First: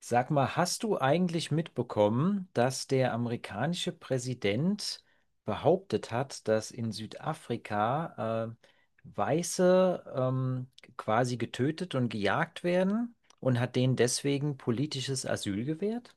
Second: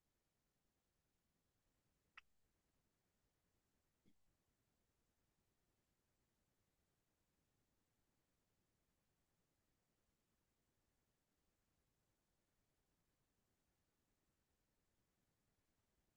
Sag mal, hast du eigentlich mitbekommen, dass der amerikanische Präsident behauptet hat, dass in Südafrika Weiße quasi getötet und gejagt werden und hat denen deswegen politisches Asyl gewährt?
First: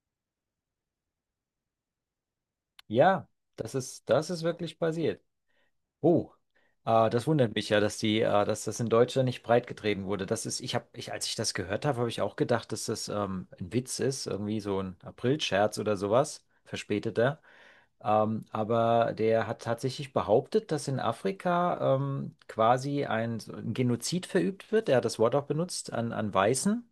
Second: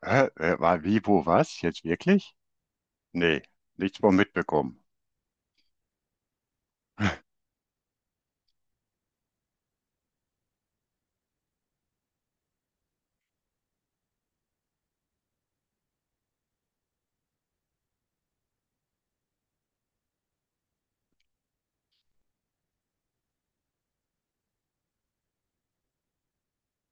War wie, wo, was? Jetzt wirklich? Ja, Nee, nichts mehr das ist wirklich mitbekommen. passiert. Oh, das wundert mich ja, dass das in Deutschland nicht breitgetreten wurde. Das ist, ich habe, ich, als ich das gehört habe, habe ich auch gedacht, dass das ein Witz ist, irgendwie so ein Aprilscherz oder sowas, verspäteter. Aber der hat tatsächlich behauptet, dass in Afrika quasi so ein Genozid verübt wird. Er hat das Wort auch benutzt an Weißen,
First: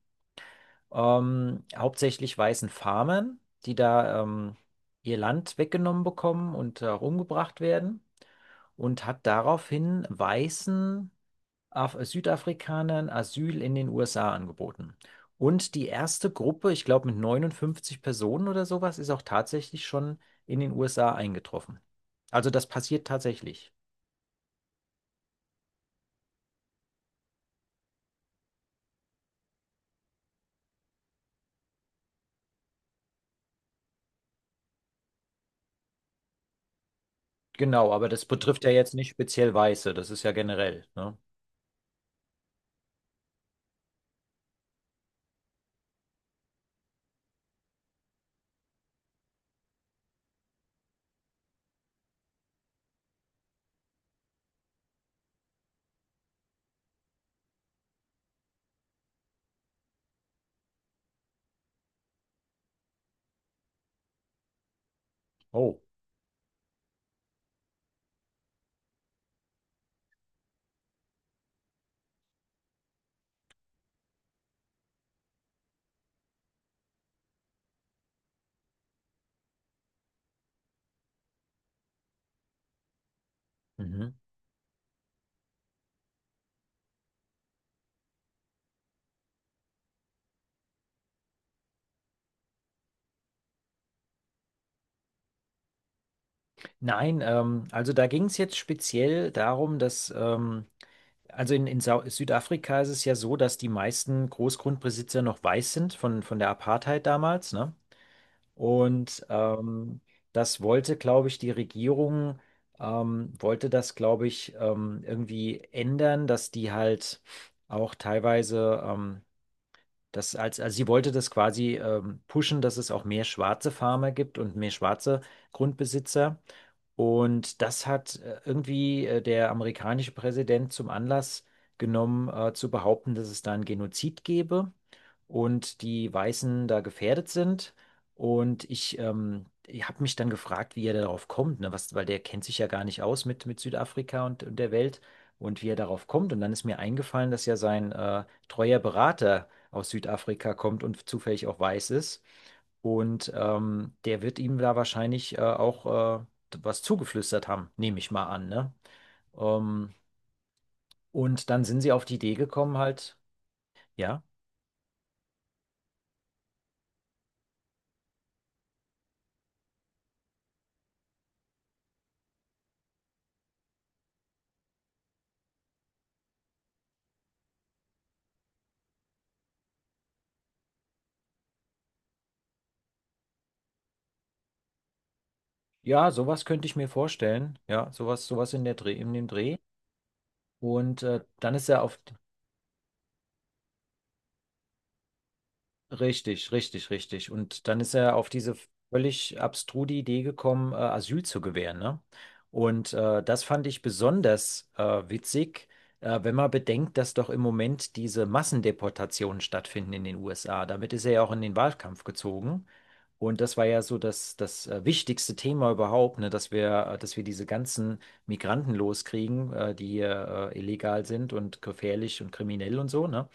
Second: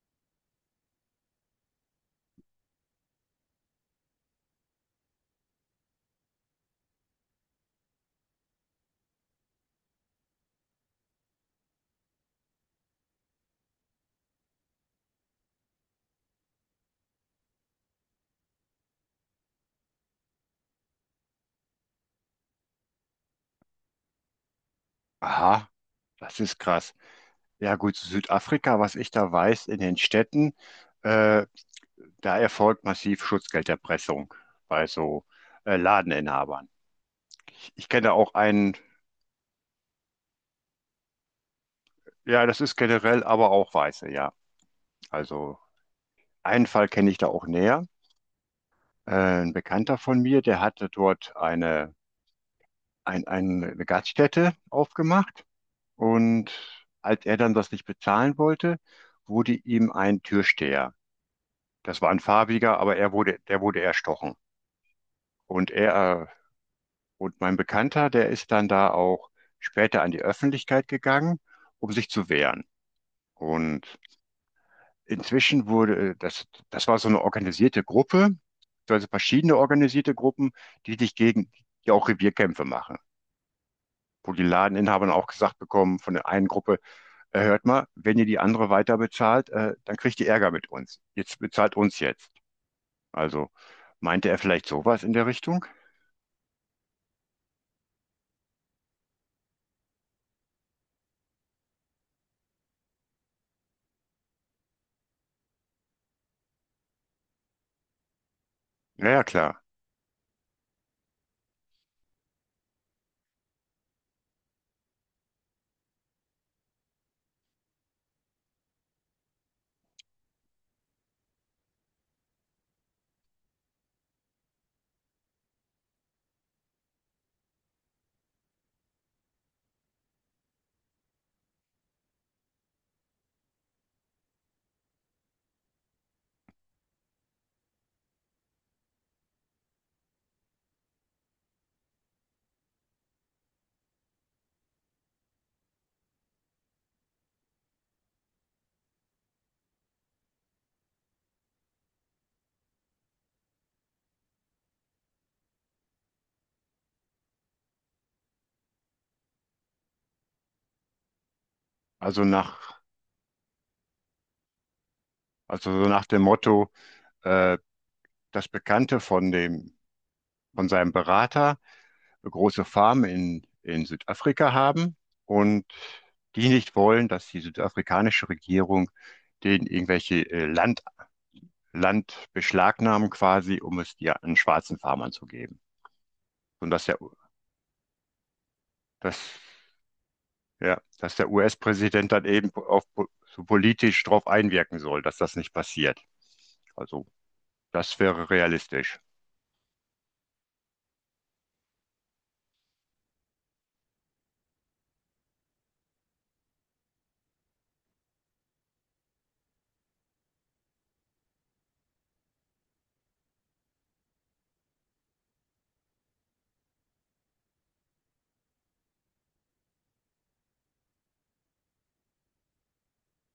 hauptsächlich weißen Farmern, die da ihr Land weggenommen bekommen und auch umgebracht werden und hat daraufhin weißen Af Südafrikanern Asyl in den USA angeboten. Und die erste Gruppe, ich glaube mit 59 Personen oder sowas, ist auch tatsächlich schon in den USA eingetroffen. Also das passiert tatsächlich. Aha, das ist krass. Ja gut, Südafrika, was ich da weiß, in den Städten, äh, da erfolgt massiv Schutzgelderpressung bei so Ladeninhabern. Ich Genau, aber kenne das auch betrifft ja einen, jetzt nicht speziell Weiße, das ist ja generell, ne? ja, das ist generell, aber auch Weiße, ja. Also einen Fall kenne ich da auch näher. Äh, ein Bekannter von mir, der hatte dort eine, eine Gaststätte aufgemacht. Und als er dann das nicht bezahlen wollte, wurde ihm ein Türsteher. Das war ein farbiger, aber er wurde, der wurde erstochen. Und Oh. Und mein Bekannter, der ist dann da auch später an die Öffentlichkeit gegangen, um sich zu wehren. Und inzwischen wurde, das, das war so eine organisierte Gruppe, also verschiedene organisierte Gruppen, die sich gegen, die auch Revierkämpfe machen. Mhm. Wo die Ladeninhaber dann auch gesagt bekommen von der einen Gruppe: hört mal, wenn ihr die andere weiter bezahlt, dann kriegt ihr Ärger mit uns. Jetzt bezahlt uns jetzt. Also meinte er vielleicht sowas in der Richtung? Nein, also da ging es jetzt speziell darum, dass also in Sau Südafrika ist es ja so, dass die meisten Großgrundbesitzer noch weiß sind von der Apartheid damals, ne? Ja, ja, Und klar. Das wollte, glaube ich, die Regierung, wollte das, glaube ich, irgendwie ändern, dass die halt auch teilweise, also sie wollte das quasi pushen, dass es auch mehr schwarze Farmer gibt und mehr schwarze Grundbesitzer. Und das hat irgendwie der amerikanische Präsident zum Anlass genommen, zu behaupten, dass es da einen Genozid gebe und die Weißen da gefährdet sind. Ich habe mich dann gefragt, wie er darauf kommt, ne? Was, weil der kennt sich ja gar nicht aus mit Südafrika und der Welt und wie er darauf kommt. Und dann ist mir eingefallen, dass ja sein treuer Berater aus Südafrika kommt und zufällig auch weiß ist. Und der wird ihm da wahrscheinlich auch was zugeflüstert haben, nehme ich mal an, ne? Ähm, und dann sind sie auf die Also Idee nach, gekommen, halt, ja, also so nach dem Motto, äh, das Bekannte von dem, von seinem Berater eine große Farm in Südafrika haben und die nicht wollen, dass die südafrikanische Regierung denen irgendwelche Land, Land beschlagnahmen quasi, um es dir an schwarzen Farmern zu geben. ja, sowas könnte Und ich dass mir der, vorstellen, ja, sowas, sowas in dass dem Dreh. ja, Und dass der dann ist er auf, US-Präsident dann eben so politisch darauf einwirken soll, dass das nicht passiert. richtig, richtig, Also, richtig. Und dann ist das er auf wäre diese realistisch. völlig abstruse Idee gekommen, Asyl zu gewähren, ne? Und das fand ich besonders witzig, wenn man bedenkt, dass doch im Moment diese Massendeportationen stattfinden in den USA. Damit ist er ja auch in den Wahlkampf gezogen. Und das war ja so das wichtigste Thema überhaupt, ne? Dass dass wir diese ganzen Migranten loskriegen, die hier illegal sind und gefährlich und kriminell und so, ne?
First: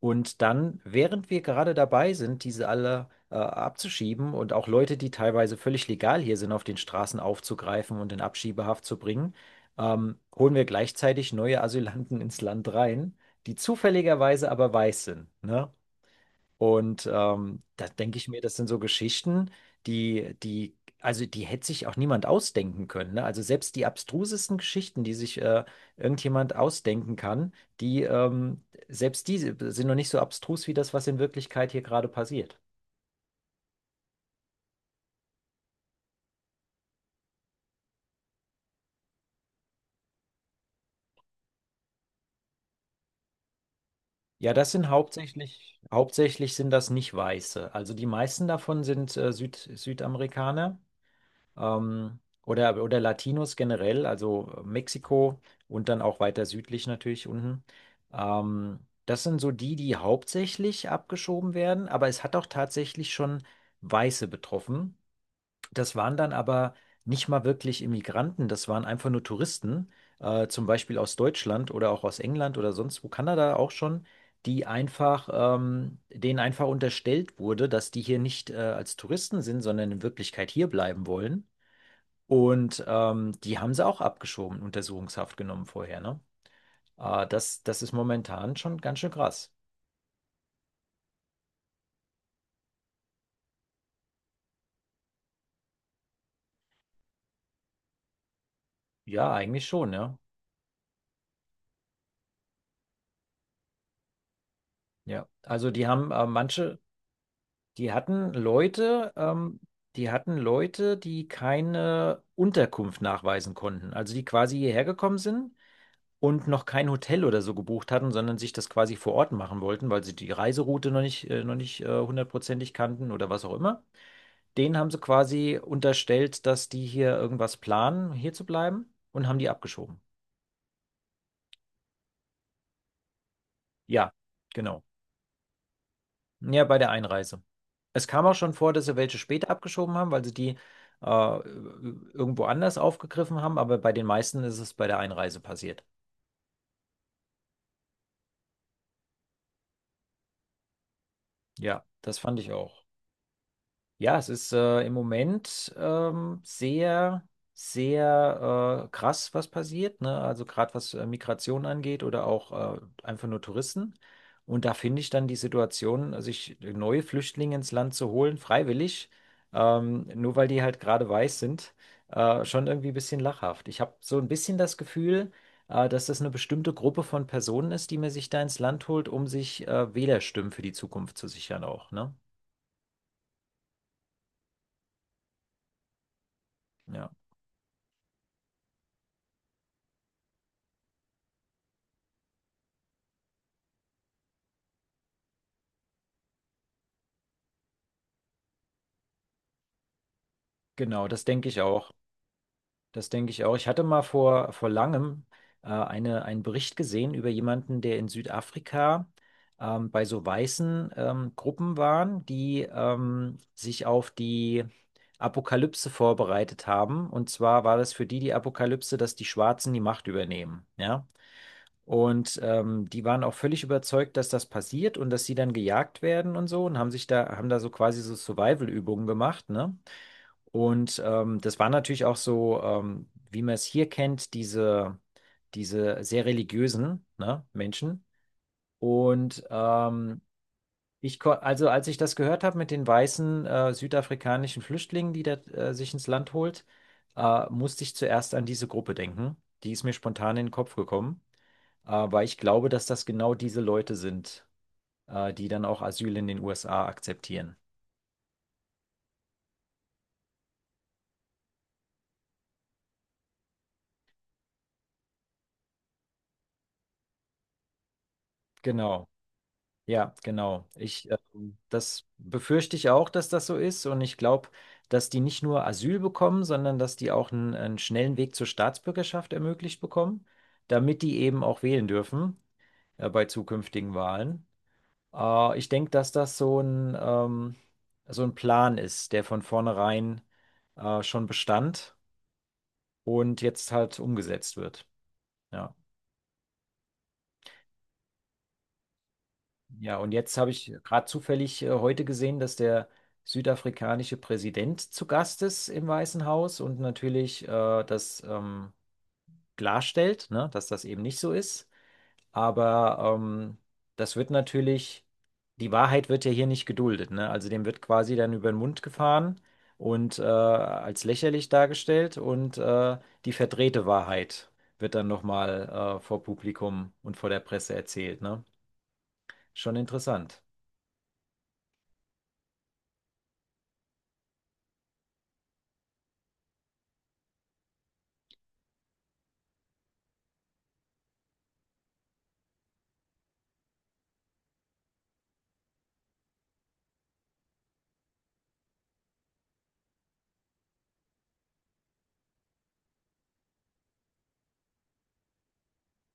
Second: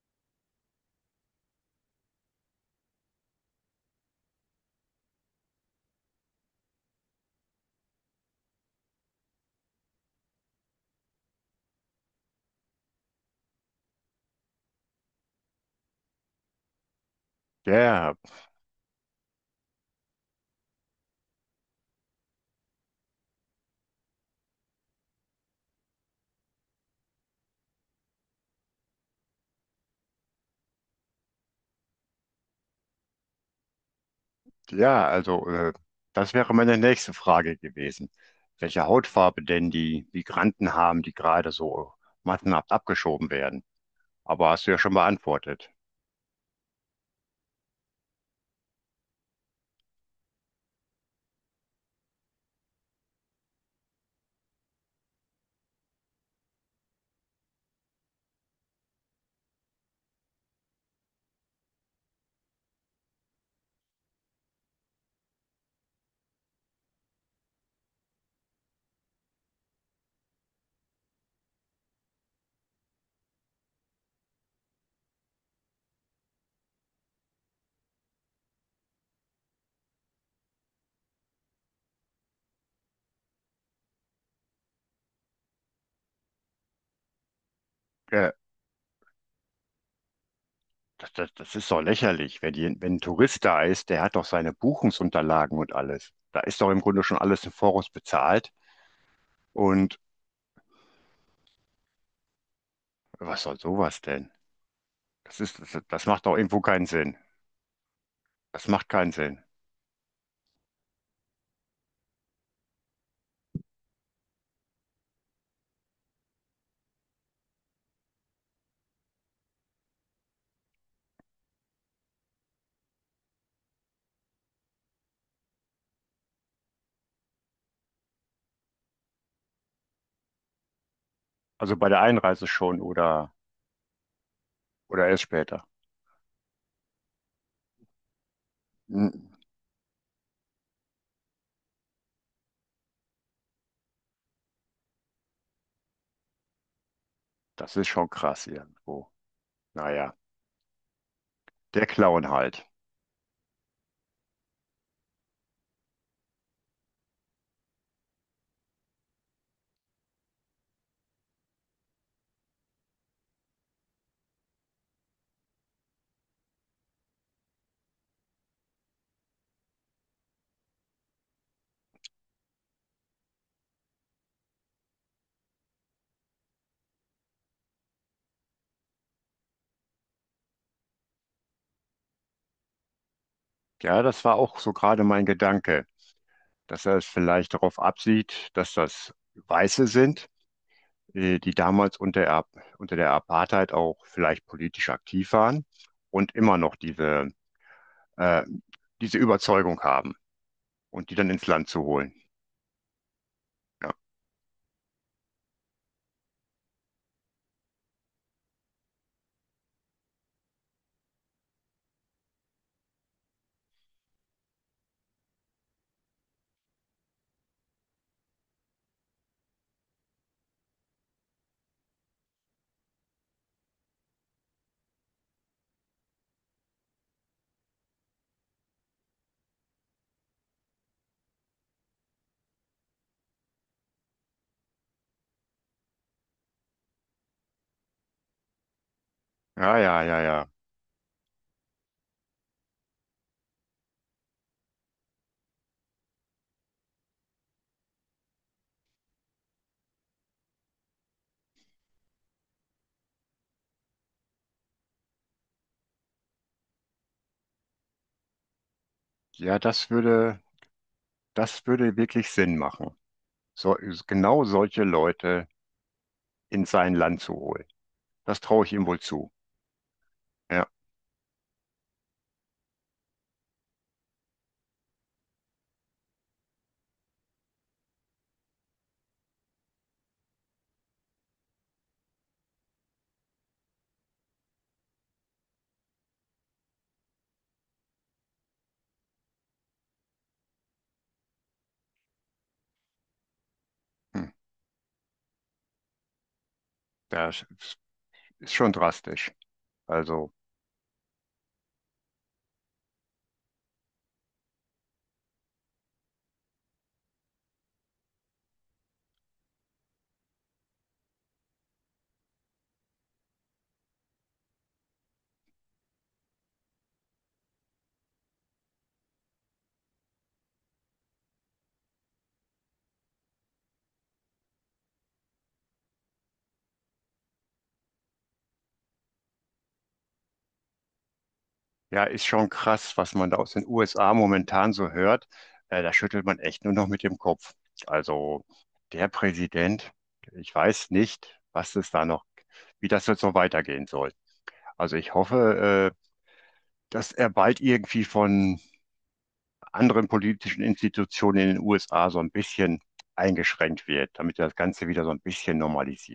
Und dann, während wir gerade dabei sind, diese alle abzuschieben und auch Leute, die teilweise völlig legal hier sind, auf den Straßen aufzugreifen und in Abschiebehaft zu bringen, holen wir gleichzeitig neue Asylanten ins Land rein, die zufälligerweise aber weiß sind, ne? Und da Ja, denke ich mir, das sind so Geschichten, die, die, also die hätte sich auch niemand ausdenken können. Ne? Also selbst die abstrusesten Geschichten, die sich irgendjemand ausdenken kann, selbst die sind noch nicht so abstrus wie das, was in Wirklichkeit hier gerade passiert. ja, also das wäre meine nächste Frage gewesen. Welche Hautfarbe denn die Migranten haben, die gerade so massenhaft abgeschoben werden? Aber Ja, hast du das ja sind schon beantwortet. Hauptsächlich sind das nicht Weiße. Also die meisten davon sind Südamerikaner. Ähm, oder Latinos generell, also Mexiko und dann auch weiter südlich natürlich unten. Ähm, das sind so die hauptsächlich abgeschoben werden, aber es hat auch tatsächlich schon Weiße betroffen. Das waren dann aber nicht mal wirklich Immigranten, das waren einfach nur Touristen, zum Beispiel aus Deutschland oder auch aus England oder sonst wo, Kanada auch schon, die einfach, denen einfach unterstellt wurde, dass die hier nicht als Touristen sind, sondern in Wirklichkeit hier bleiben wollen. Und die haben sie auch abgeschoben, Untersuchungshaft genommen vorher, ne? Das ist Ja, momentan schon ganz schön krass. Das ist doch lächerlich. Wenn ein Tourist da ist, der hat doch seine Buchungsunterlagen und alles. Da ist doch im Grunde schon alles im Voraus bezahlt. Ja, eigentlich schon, Und ja. was soll sowas denn? Ja, also die Das haben macht auch irgendwo keinen Sinn. die hatten Das macht keinen Leute, Sinn. ähm, die hatten Leute, die keine Unterkunft nachweisen konnten. Also die quasi hierher gekommen sind und noch kein Hotel oder so gebucht hatten, sondern sich das quasi vor Ort machen wollten, weil sie die Reiseroute noch nicht hundertprozentig kannten oder was auch immer. Denen haben sie quasi unterstellt, dass die hier irgendwas planen, hier zu bleiben und haben die abgeschoben. Also bei der Einreise schon Ja, genau. oder erst später. Ja, bei der Einreise. Es kam auch schon vor, dass sie Hm, welche später abgeschoben haben, weil sie die irgendwo anders aufgegriffen haben, aber bei den meisten ist es bei der Einreise passiert. das ist schon krass irgendwo. Naja, der Ja, das Clown fand ich halt. auch. Ja, es ist im Moment sehr krass, was passiert, ne? Also gerade was Migration angeht oder auch einfach nur Touristen. Und da finde ich dann die Situation, sich neue Flüchtlinge ins Land zu holen, freiwillig, nur weil die halt gerade weiß sind, schon irgendwie ein bisschen lachhaft. Ich habe so ein bisschen das Gefühl, dass das eine bestimmte Gruppe von Personen ist, die man sich da ins Land holt, um sich Wählerstimmen für die Zukunft zu sichern auch, ne? Ja, das war auch so gerade mein Gedanke, dass er es Ja. vielleicht darauf absieht, dass das Weiße sind, die damals unter der Apartheid auch vielleicht politisch aktiv waren und immer noch diese, äh, diese Überzeugung haben Genau, und die das dann ins denke ich Land zu auch. holen. Das denke ich auch. Ich hatte Ja, mal vor langem einen Bericht gesehen über jemanden, der in Südafrika bei so weißen Gruppen waren, die sich auf die Apokalypse vorbereitet haben. Und zwar war das für die Apokalypse, dass die Schwarzen die Macht übernehmen. Ja. Und die waren auch völlig überzeugt, dass das passiert und dass sie dann gejagt werden und so und haben haben da so quasi so Survival-Übungen gemacht, ne? Und das war natürlich auch so, wie man es hier kennt, diese sehr religiösen, ne, Menschen. Und ja. Also als ich das gehört habe mit den weißen südafrikanischen Flüchtlingen, die da sich ins Land holt, musste ich zuerst an diese Gruppe denken. Die ist mir spontan in den Kopf gekommen. Aber ich glaube, dass das genau diese Leute sind, die dann auch Asyl in den USA akzeptieren. Ja das würde. Das würde wirklich Sinn machen, so, genau solche Leute in sein Land zu holen. Das traue ich ihm wohl Genau. zu. Ja, Ja, genau. Das befürchte ich auch, dass das so ist. Und ich glaube, dass die nicht nur Asyl bekommen, sondern dass die auch einen schnellen Weg zur Staatsbürgerschaft ermöglicht bekommen, damit die eben auch wählen dürfen, bei zukünftigen Wahlen. Ich denke, dass das so so ein Plan ist, der von vornherein, schon bestand und jetzt halt hm, umgesetzt wird. Ja, das ist schon drastisch. ja, und Also, jetzt habe ich gerade zufällig heute gesehen, dass der südafrikanische Präsident zu Gast ist im Weißen Haus und natürlich das klarstellt, ne, dass das eben nicht so ist. Aber das wird natürlich, die Wahrheit wird ja hier nicht geduldet, ne? Also dem wird quasi dann über den Mund gefahren und als lächerlich dargestellt und die verdrehte Wahrheit wird dann nochmal vor Publikum und vor der Presse erzählt, ne? Schon interessant. ja, ist schon krass, was man da aus den USA momentan so hört. Da schüttelt man echt nur noch mit dem Kopf. Also, der Präsident, ich weiß nicht, was es da noch, wie das jetzt so weitergehen soll. Also, ich hoffe, dass er bald irgendwie von anderen politischen Institutionen in den USA so ein bisschen eingeschränkt wird, damit das Ganze wieder so ein bisschen normalisiert.